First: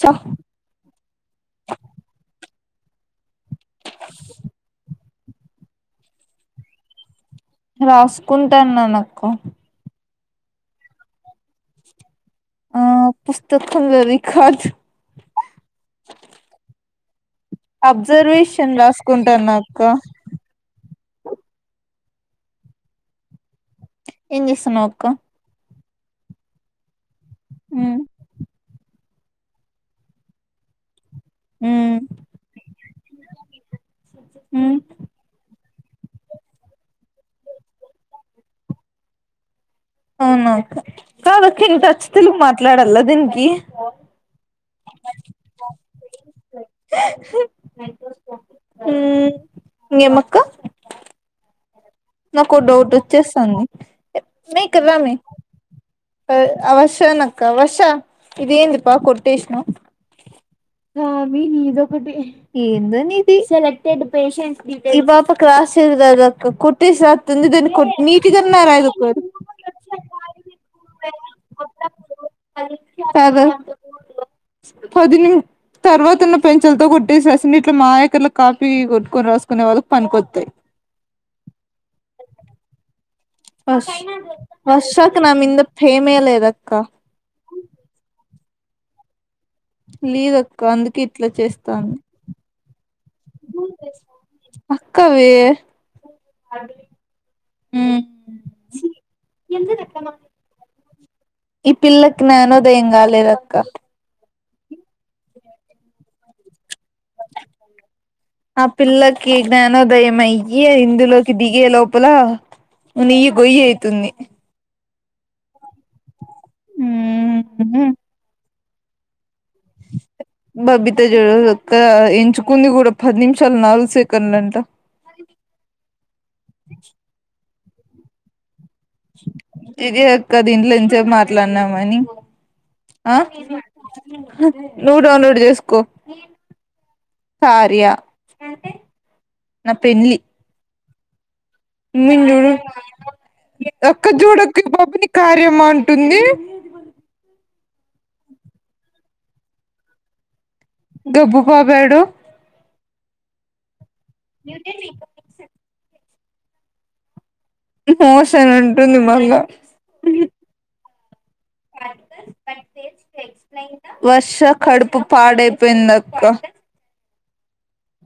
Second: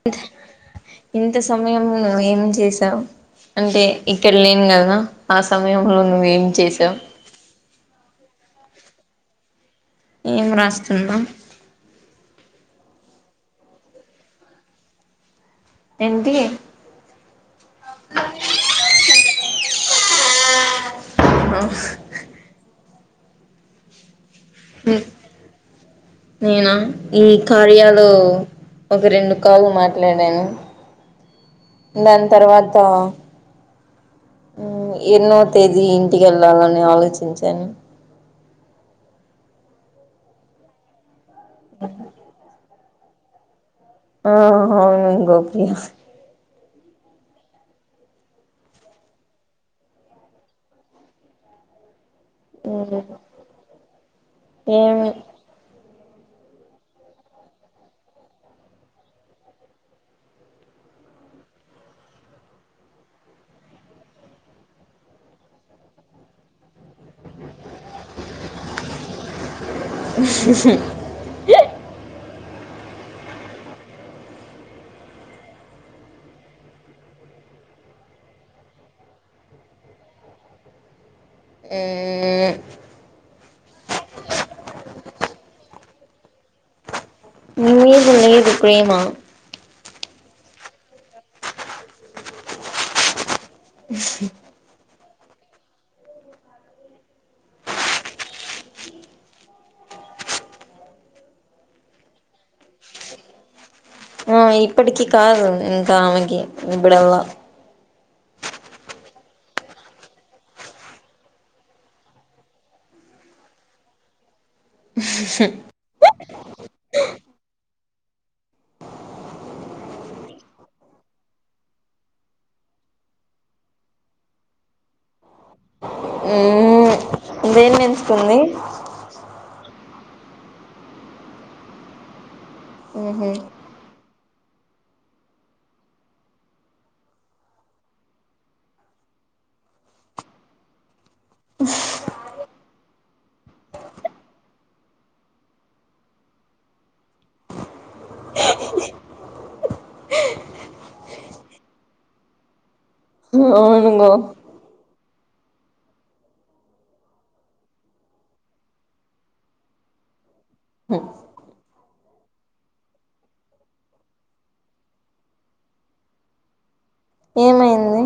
చ ఇంత ఇంత సమయంము నువ్వు ఏమి చేసావు అంటే ఇక్కడ లేను కదా ఆ సమయంలో నువ్వేం చేసావు రాసుకుంటాన్నానకు ఏం రాస్తున్నాం ఆ పుస్తక లో రికార్డ్స్ ఏంటి అబ్జర్వేషన్ రాసుకుంటను అక ఆఓ ఏం చేస్తున్నావ్ అక్క నేనా ఈ ఉమ్ కార్యాలు ఒక రెండు కాలు మాట్లాడాను ఉమ్ దాని తర్వాత ఉమ్ ఎన్నో తేదీ ఇంటికి వెళ్ళాలని ఆలోచించాను అవునా అక్క కాద అక టచ్చ తెలుగు మాట్లాడాల దీనికి ఆ [unintelligible] ఏం అక్క నాక ఒక డౌట్ వచ్చేస్తది మే ఇక్కడ రా ఏమి మే వవశ నక్క వర్ష ఇేందిపా కొట్టేష్ ను కా మీ నీదొకటి ఏందు ఇది సెలెక్టెడ్ పేషెంట్స్ పాప క్లాసెస్ అద కొట్టసంది దని కొ నీటిగాన్నాార ఇ ఏ సద పదిని తర్వాతన్న పెంచలతో కొట్టిసిస నట్ల మాయకర్లు కాపీ కొట్టుకొని రాసుకునే వాళ్ళకి పనికొస్తాయి ఆ వష్ వర్షాక నమ్ంద ఫేమేల ఇదక్క నీ మీద లేదు ప్రేమ లీదక్క అందుకె ఇట్లా చేస్తాంది అ కవే ఉ ఈ పిల్లకి నానోదయం కాలేదక్క ఆ ఇప్పటికి కాదు ఇంకామెకి ఇప్పుడలా ఆ పిల్లకి జ్ఞానోదయం అయ్యి ఆ ఇందులోకి దిగే లోపల ను నయ్య గొయ్యి అయితుంది హ బాబితజడు ఎంచుకుంది కూడా పది నిమిషాలు నాలుగు సెకండ్లు అంట ఉ దేని కుంది ఇదిక్క దీంట్లో ఎంసేపు మాట్లాడినామని ఆ ఉహు నువ్వు డౌన్లోడ్ చేసుకో కార్యా అంటే నా పెళ్లి [unintelligible] ఒక్క జూడకు పపిని కార్యమా అంటుంది గబ్బు పోపాడు అవునుగో మీ మోసం అని అంటుంది మళ్ళ వర్ష కడుపు పాడైపోయింది అక్క ఏమైంది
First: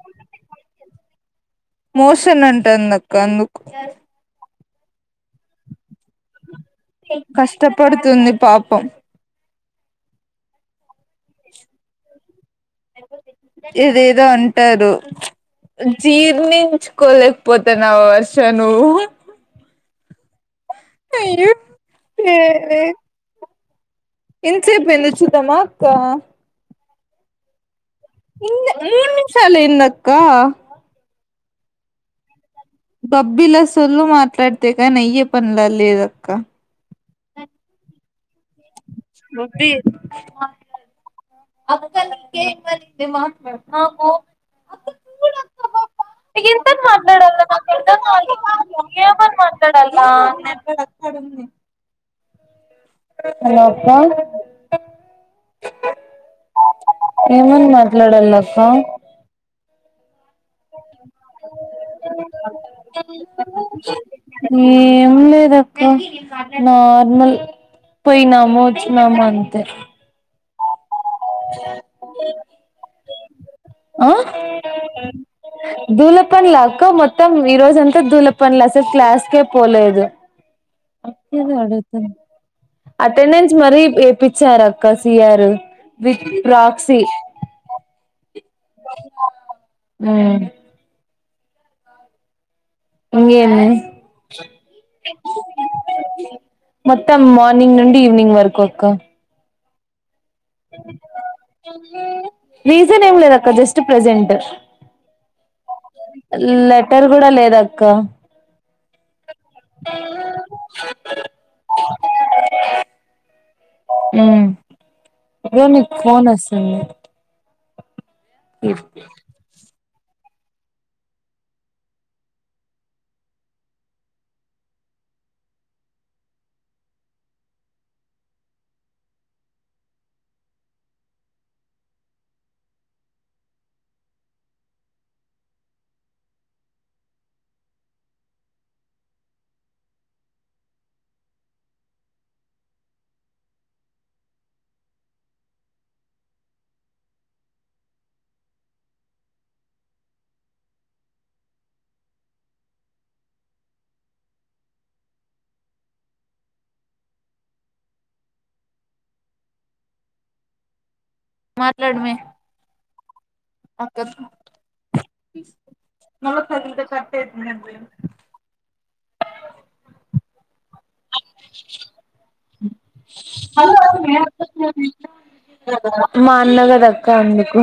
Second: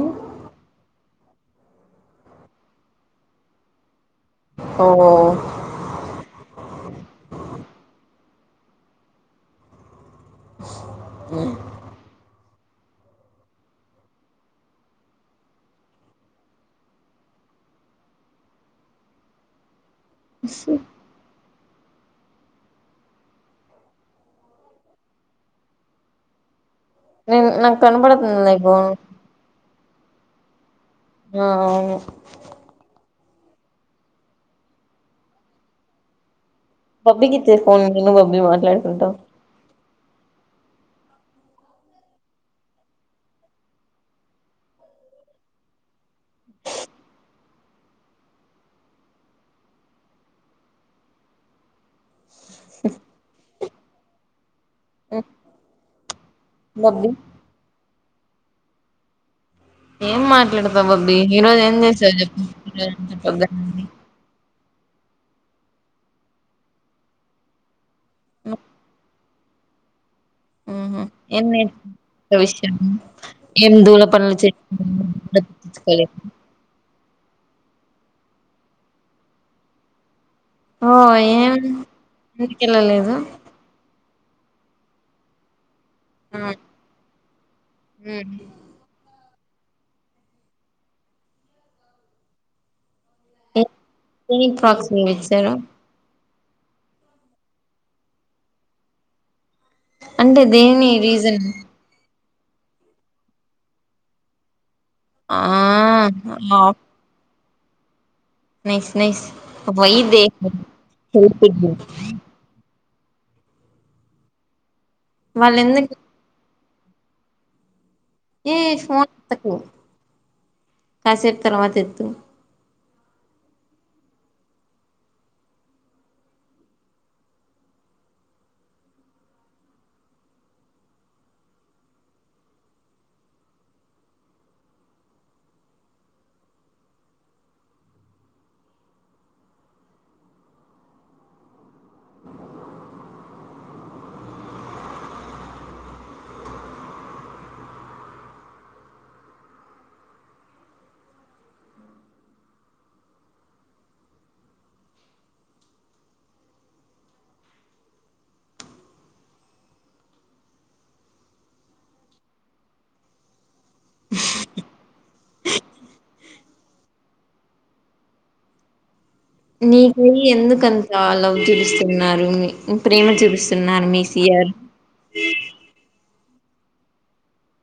మోషన్ అంటాంది అక్క అందుకు ఓ కష్టపడుతుంది పాపం ఏదేదో అంటారు జీర్ణించుకోలేకపోతానవ వర్ష నువ్వు అా అయ్యో హే ఎన్సేపు అయిందో చూద్దామా అక్క ఉమ్ నా ఇంగ మూడు నిమిషాలు ఏందక్క ఆ అవును బబ్బిలా సొల్లు మాట్లాడితే కాని అయ్యే పనులా లేదక్క బబ్బికి ఇచ్చేయ్ ఫోన్ నేను బబ్బీ మాట్లాడుకుంటాం అక్క నీకే ఇమ్మనింది మాట్లాడు ఆ పో అక్క చూడు ఎంత అని మాట్లాడల్ల నాకు అర్థం కాదు ఏమని మాట్లాడాలి మా హలో అక్క బబ్బీ ఏమని మాట్లాడల్ల అక్కా ఏం మాట్లాడతావు బబ్బీ ఈ రోజు ఏం చేసావు చెప్పు పొద్దున నుండీ ఏం లేదక్క నార్మల్ పోయినాము వచ్చినాము అంతే ఉహూ ఎన్నేటి విషయము ఆ దూలపనులా అక్క మొ త్తం ఈ రోజంతా దూల పనులే అసలు క్లాస్కే పోలేదు ఓ ఏం ఎందుకెళ్ళలేదు అటెండెన్స్ మరి వేపి పిచ్చారు అక్క సిఆర్ విత్ ప్ర్రాక్సీ ఉహూ ఉమ్ ఇంగేమి ఏ దేనికి ప్రాక్సీ ఇచ్చారు మొత్తం మార్నింగ్ నుండి ఈవినింగ్ వరకు అక్క అంటే దేని రీజన్ రీసన్ ఏం లేదు అక్క జస్ట్ ప్రెసెంట్ ఆ లెటర్ కూడా లేదక్క నైస్ నైస్ వై దే [unintelligible] ఉమ్ వాళ్ళు ఇగో ఎందుకు నీకు ఫోన్ వస్తుంది ఏ ఫోన్ ఎత్తుకు కాసేపు తర్వాత ఎత్తు మాట్లాడు మే అక్కతో మదులు చె నీకి ఎందుకంత లవ్ చూపిస్తున్నారు ప్రేమ చూపిస్తున్నారు మీ సి ఆర్ మా అన్న గదక్క అందుకు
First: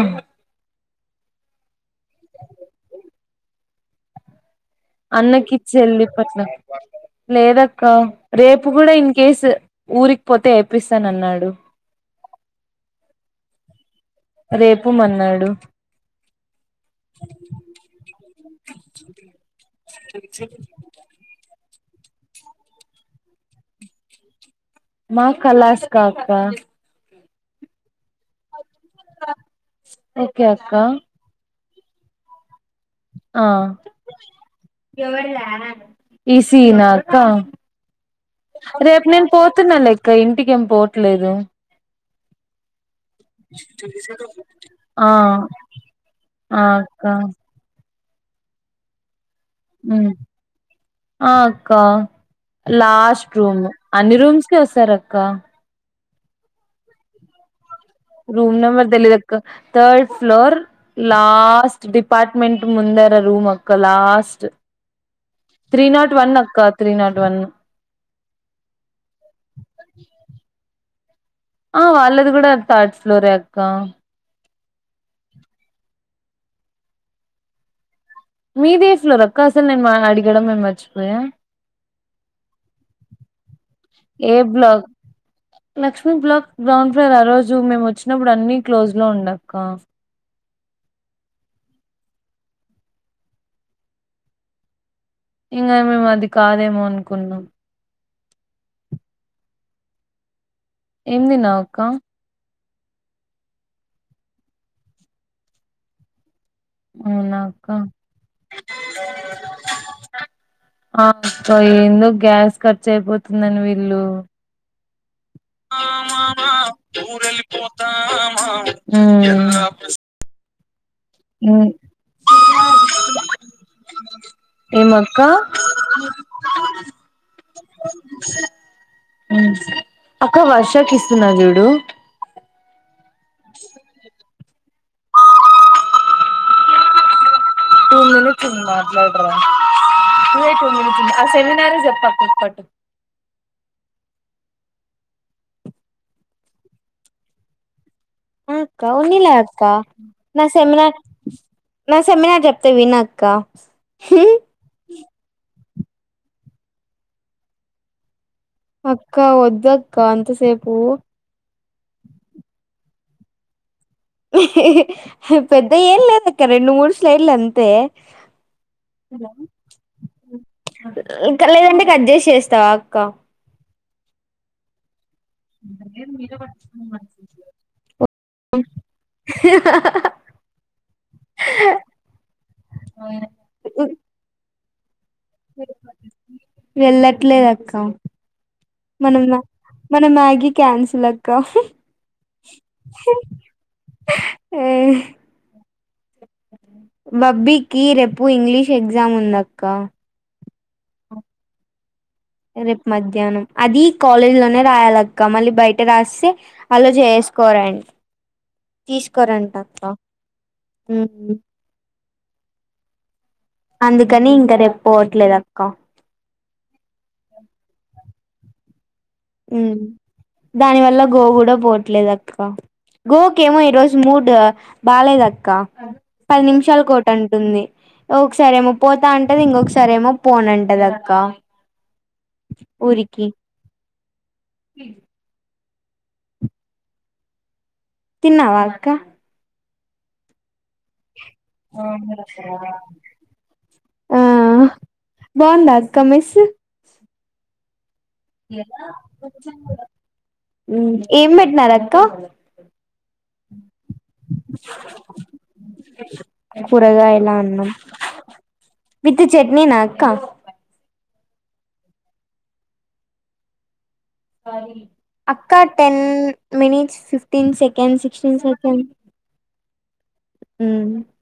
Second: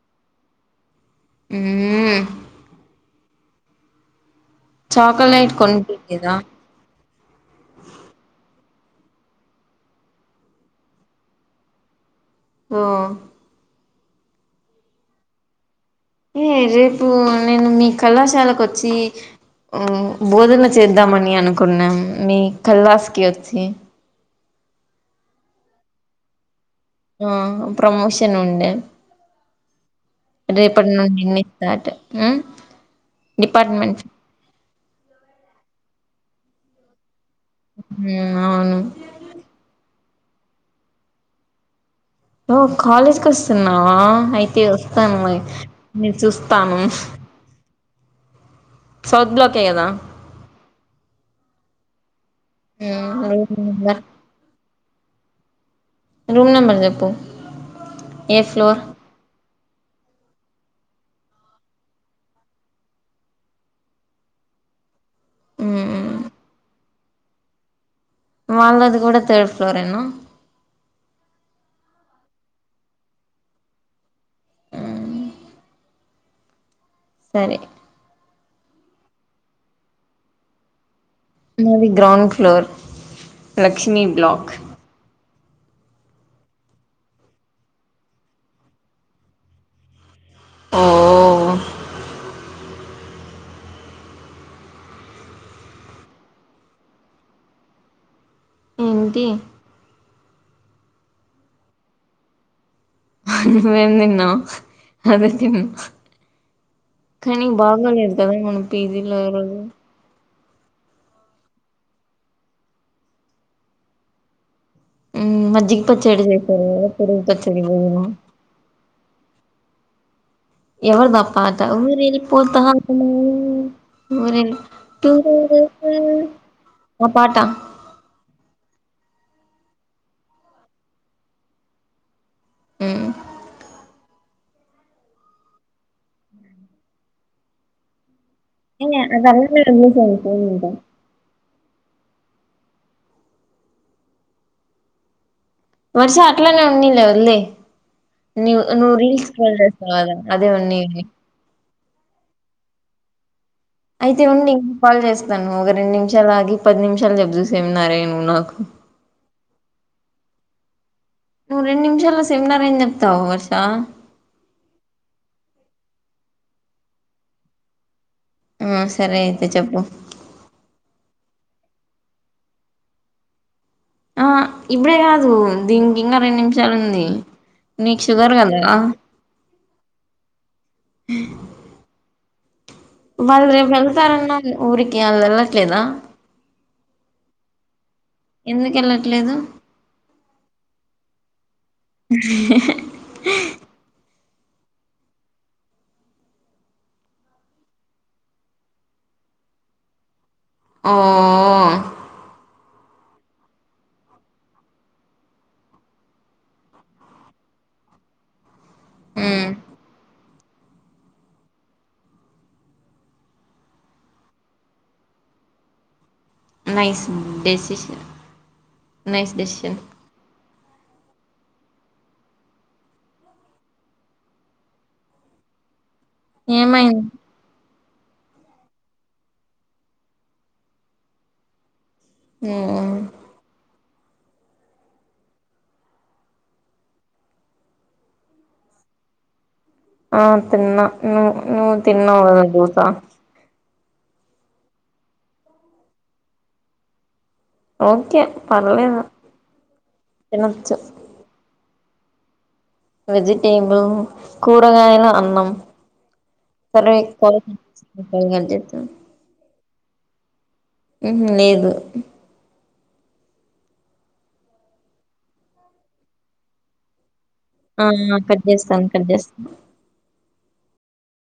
ఉమ్ చాక్లెట్ అన్నకి చెల్లి కొనిపియలేదా పట్ల లేదక్క రేపు అప్పు కూడా ఇన్ కేస్ ఊరికి పోతే ఏపిస్తానన్నాడు ఓ రేపు మన్నాడు ఏ రేపు నేను మీ కళాశాలకు వచ్చి బోధన చేద్దామని అనుకున్నాం మీ కల్లాస్ కి వచ్చి మా కలాస్ కా అక్క ఆ ప్రమోషన్ ఉండే ఓకే అక్క రేపటి నుండినే ట్ డిపార్ట్మెంట్ ఎ ఇసీనా మ్మ్ అవును రేపు నేను పోతున్నా లెక్క ఇంటికి ఏం పోవట్లేదు [inaudible] కాలేజ్కి వస్తున్నావా అయితే ఆ వస్తాను నేను ఆ చూస్తాను అక్క సౌత్ బ్లాక్ ఏ కదా ఆ అక్క లాస్ట్ రూమ్ అన్ని రూమ్స్ క వస్తారు అక్క రూమ్ నంబర్ చెప్పు ఏ రూమ్ ఫ్లోర్ నంబర్ తెలిదు తకు థర్డ్ ఫ్లోర్ లాస్ట్ డిపార్ట్మెంట్ ముందర రూమ్ అక్క లాస్ట్ త్రీ నాట్ వన్ అక్క తీ నాట్ వన్ వాళ్ళది కూడా థర్డ్ ఫ్లోర్ ఏనా ఆ వాళ్ళది కూడా థర్డ్ ఫ్లోర్ ఎ అక్క సరే మీదే ఫ్లోరక్క అసలు నేను అడిగడం మే మర్చిపోయాను మాది ground floor Lakshmi block Lakshmi block ground floor ఆ రోజు మేము వచ్చినప్పుడు అన్ని క్లోజ్ లో ఉండక్క ఓ ఇంకా మేము అది కాదేమో అనుకున్నాం ఏంటి ఎం తిన్నావ్ అక్క నువ్ ఎంతిన్నావు అదేతిన్న అవునా కనీ అక్క బాగోలేదు కదా మన పీజీ లో ఈ రోజు ఆ ఎందొ గ్యాస్ ఖర్చు అయిపోతుందని వీల్లు మ్మ్ మజ్జిగ పచ్చడి చేశారు కదా పెరుగు ఊర పచ్చడి భోజనం వెళ్ళిపోతామా మ్ ఎవర్ధ పాట ఊరి వెళ్ళపోతమా ఊరే టూ ఏమక్క ఆ పాటా అక్క వర్షాకి ఇస్తున్నా చూడు మ్ త నను ఏ అది అలానే వదిలేసాను ఫోన్ ఇంకా ఆ సెమినా ఎన్నారు చెప్ప కూప్పట్టు వర్ష అట్లనే ఉండనీలే వదిలేయ్ నివ్ నువ్వు రీల్స్ స్క్రోల్ చేస్తావ్ కదా అదే ఉన్నయి నా సెమినార్ చెప్తా వినాకక్క అయితే ఉండి కాల్ చేస్తాను ఒక రెండు నిమిషాలు ఆగి పది నిమిషాలు జబ్ చూస ఏమినారా నువవు నాకు అక్క ఒద్దక్క అంత సేపు నువ్వు రెండు నిమిషాల్లో సెమినార్ ఏం చెప్తావు వర్ష పెద్ద ఏం లేదు అక్క రెండు మూడు స్లైడ్లు అంతే ఆ సరే అయితే చెప్పు ఇంకా లేదంటే కట్ చేసేస్తావా అక్క ఆ ఇప్పుడ గాద్ దీనికినికి ఇంకా రెండు నిమిషాలు ఉంది నీకు షుగర్ కదా వల్ రేప్ వెళ్తారన్నావ్ ఊరికే ఆళ్ళు ఎళ్ళట్లేదా వెళ్ళట్లేదు అక్క ఎందుకు మన వెళ్ళట్లేదు మన మ్యాగీ క్యాన్సిల్ అక్క ఏ బబ్బికి రేపు ఇంగ్లీష్ ఎగ్జామ్ ఉందక్క ఓ... రేపు మధ్యాహ్నం అది కాలేజ్ లోనే రాయాలక్క మళ్ళీ బయట రాస్తే ఎలో జేసుకో ట్రెం మ్ తీస్కోరంట అక్క మ్మ్ అందుకని ఇంక రేపు పోట్లేదు అక్క నైస్ డెసిషన్ నైస్ డెసిషన్ మ్మ్ దాని వల్ల గో గూడా పోట్లేదు అక్క గోకేమో ఈ రోజు మూడ్ బాలేదక్క పది నిమిషాల ఏమైంది కోటిఅంటుంది ఒకసారేమో పోతా అంటది ఇంకొకసారేమో పోను అంటది అక్క మ్మ్ హ తిన్నావా అక్క ఆ తిన్నా ను నువ్వు తిన్నావు గద దోసా ఆ బావుందా అక్క మెస్ ఓకే పర్లేదు తినొచ్చు మ్మ్ ఏం పెట్టినార అక్క వెజిటేబిల్ కూరగాయల అన్నం సర కూరగాయల క నేనా అక్క మ్మ్ హు లేదు అక్క టెన్ మినిట్స్ టిన్ ఆ సెకన్ సీక్స్టీన్ కట్ సెకన్ చేస్తాను కట్ చేస్తాను మ్మ్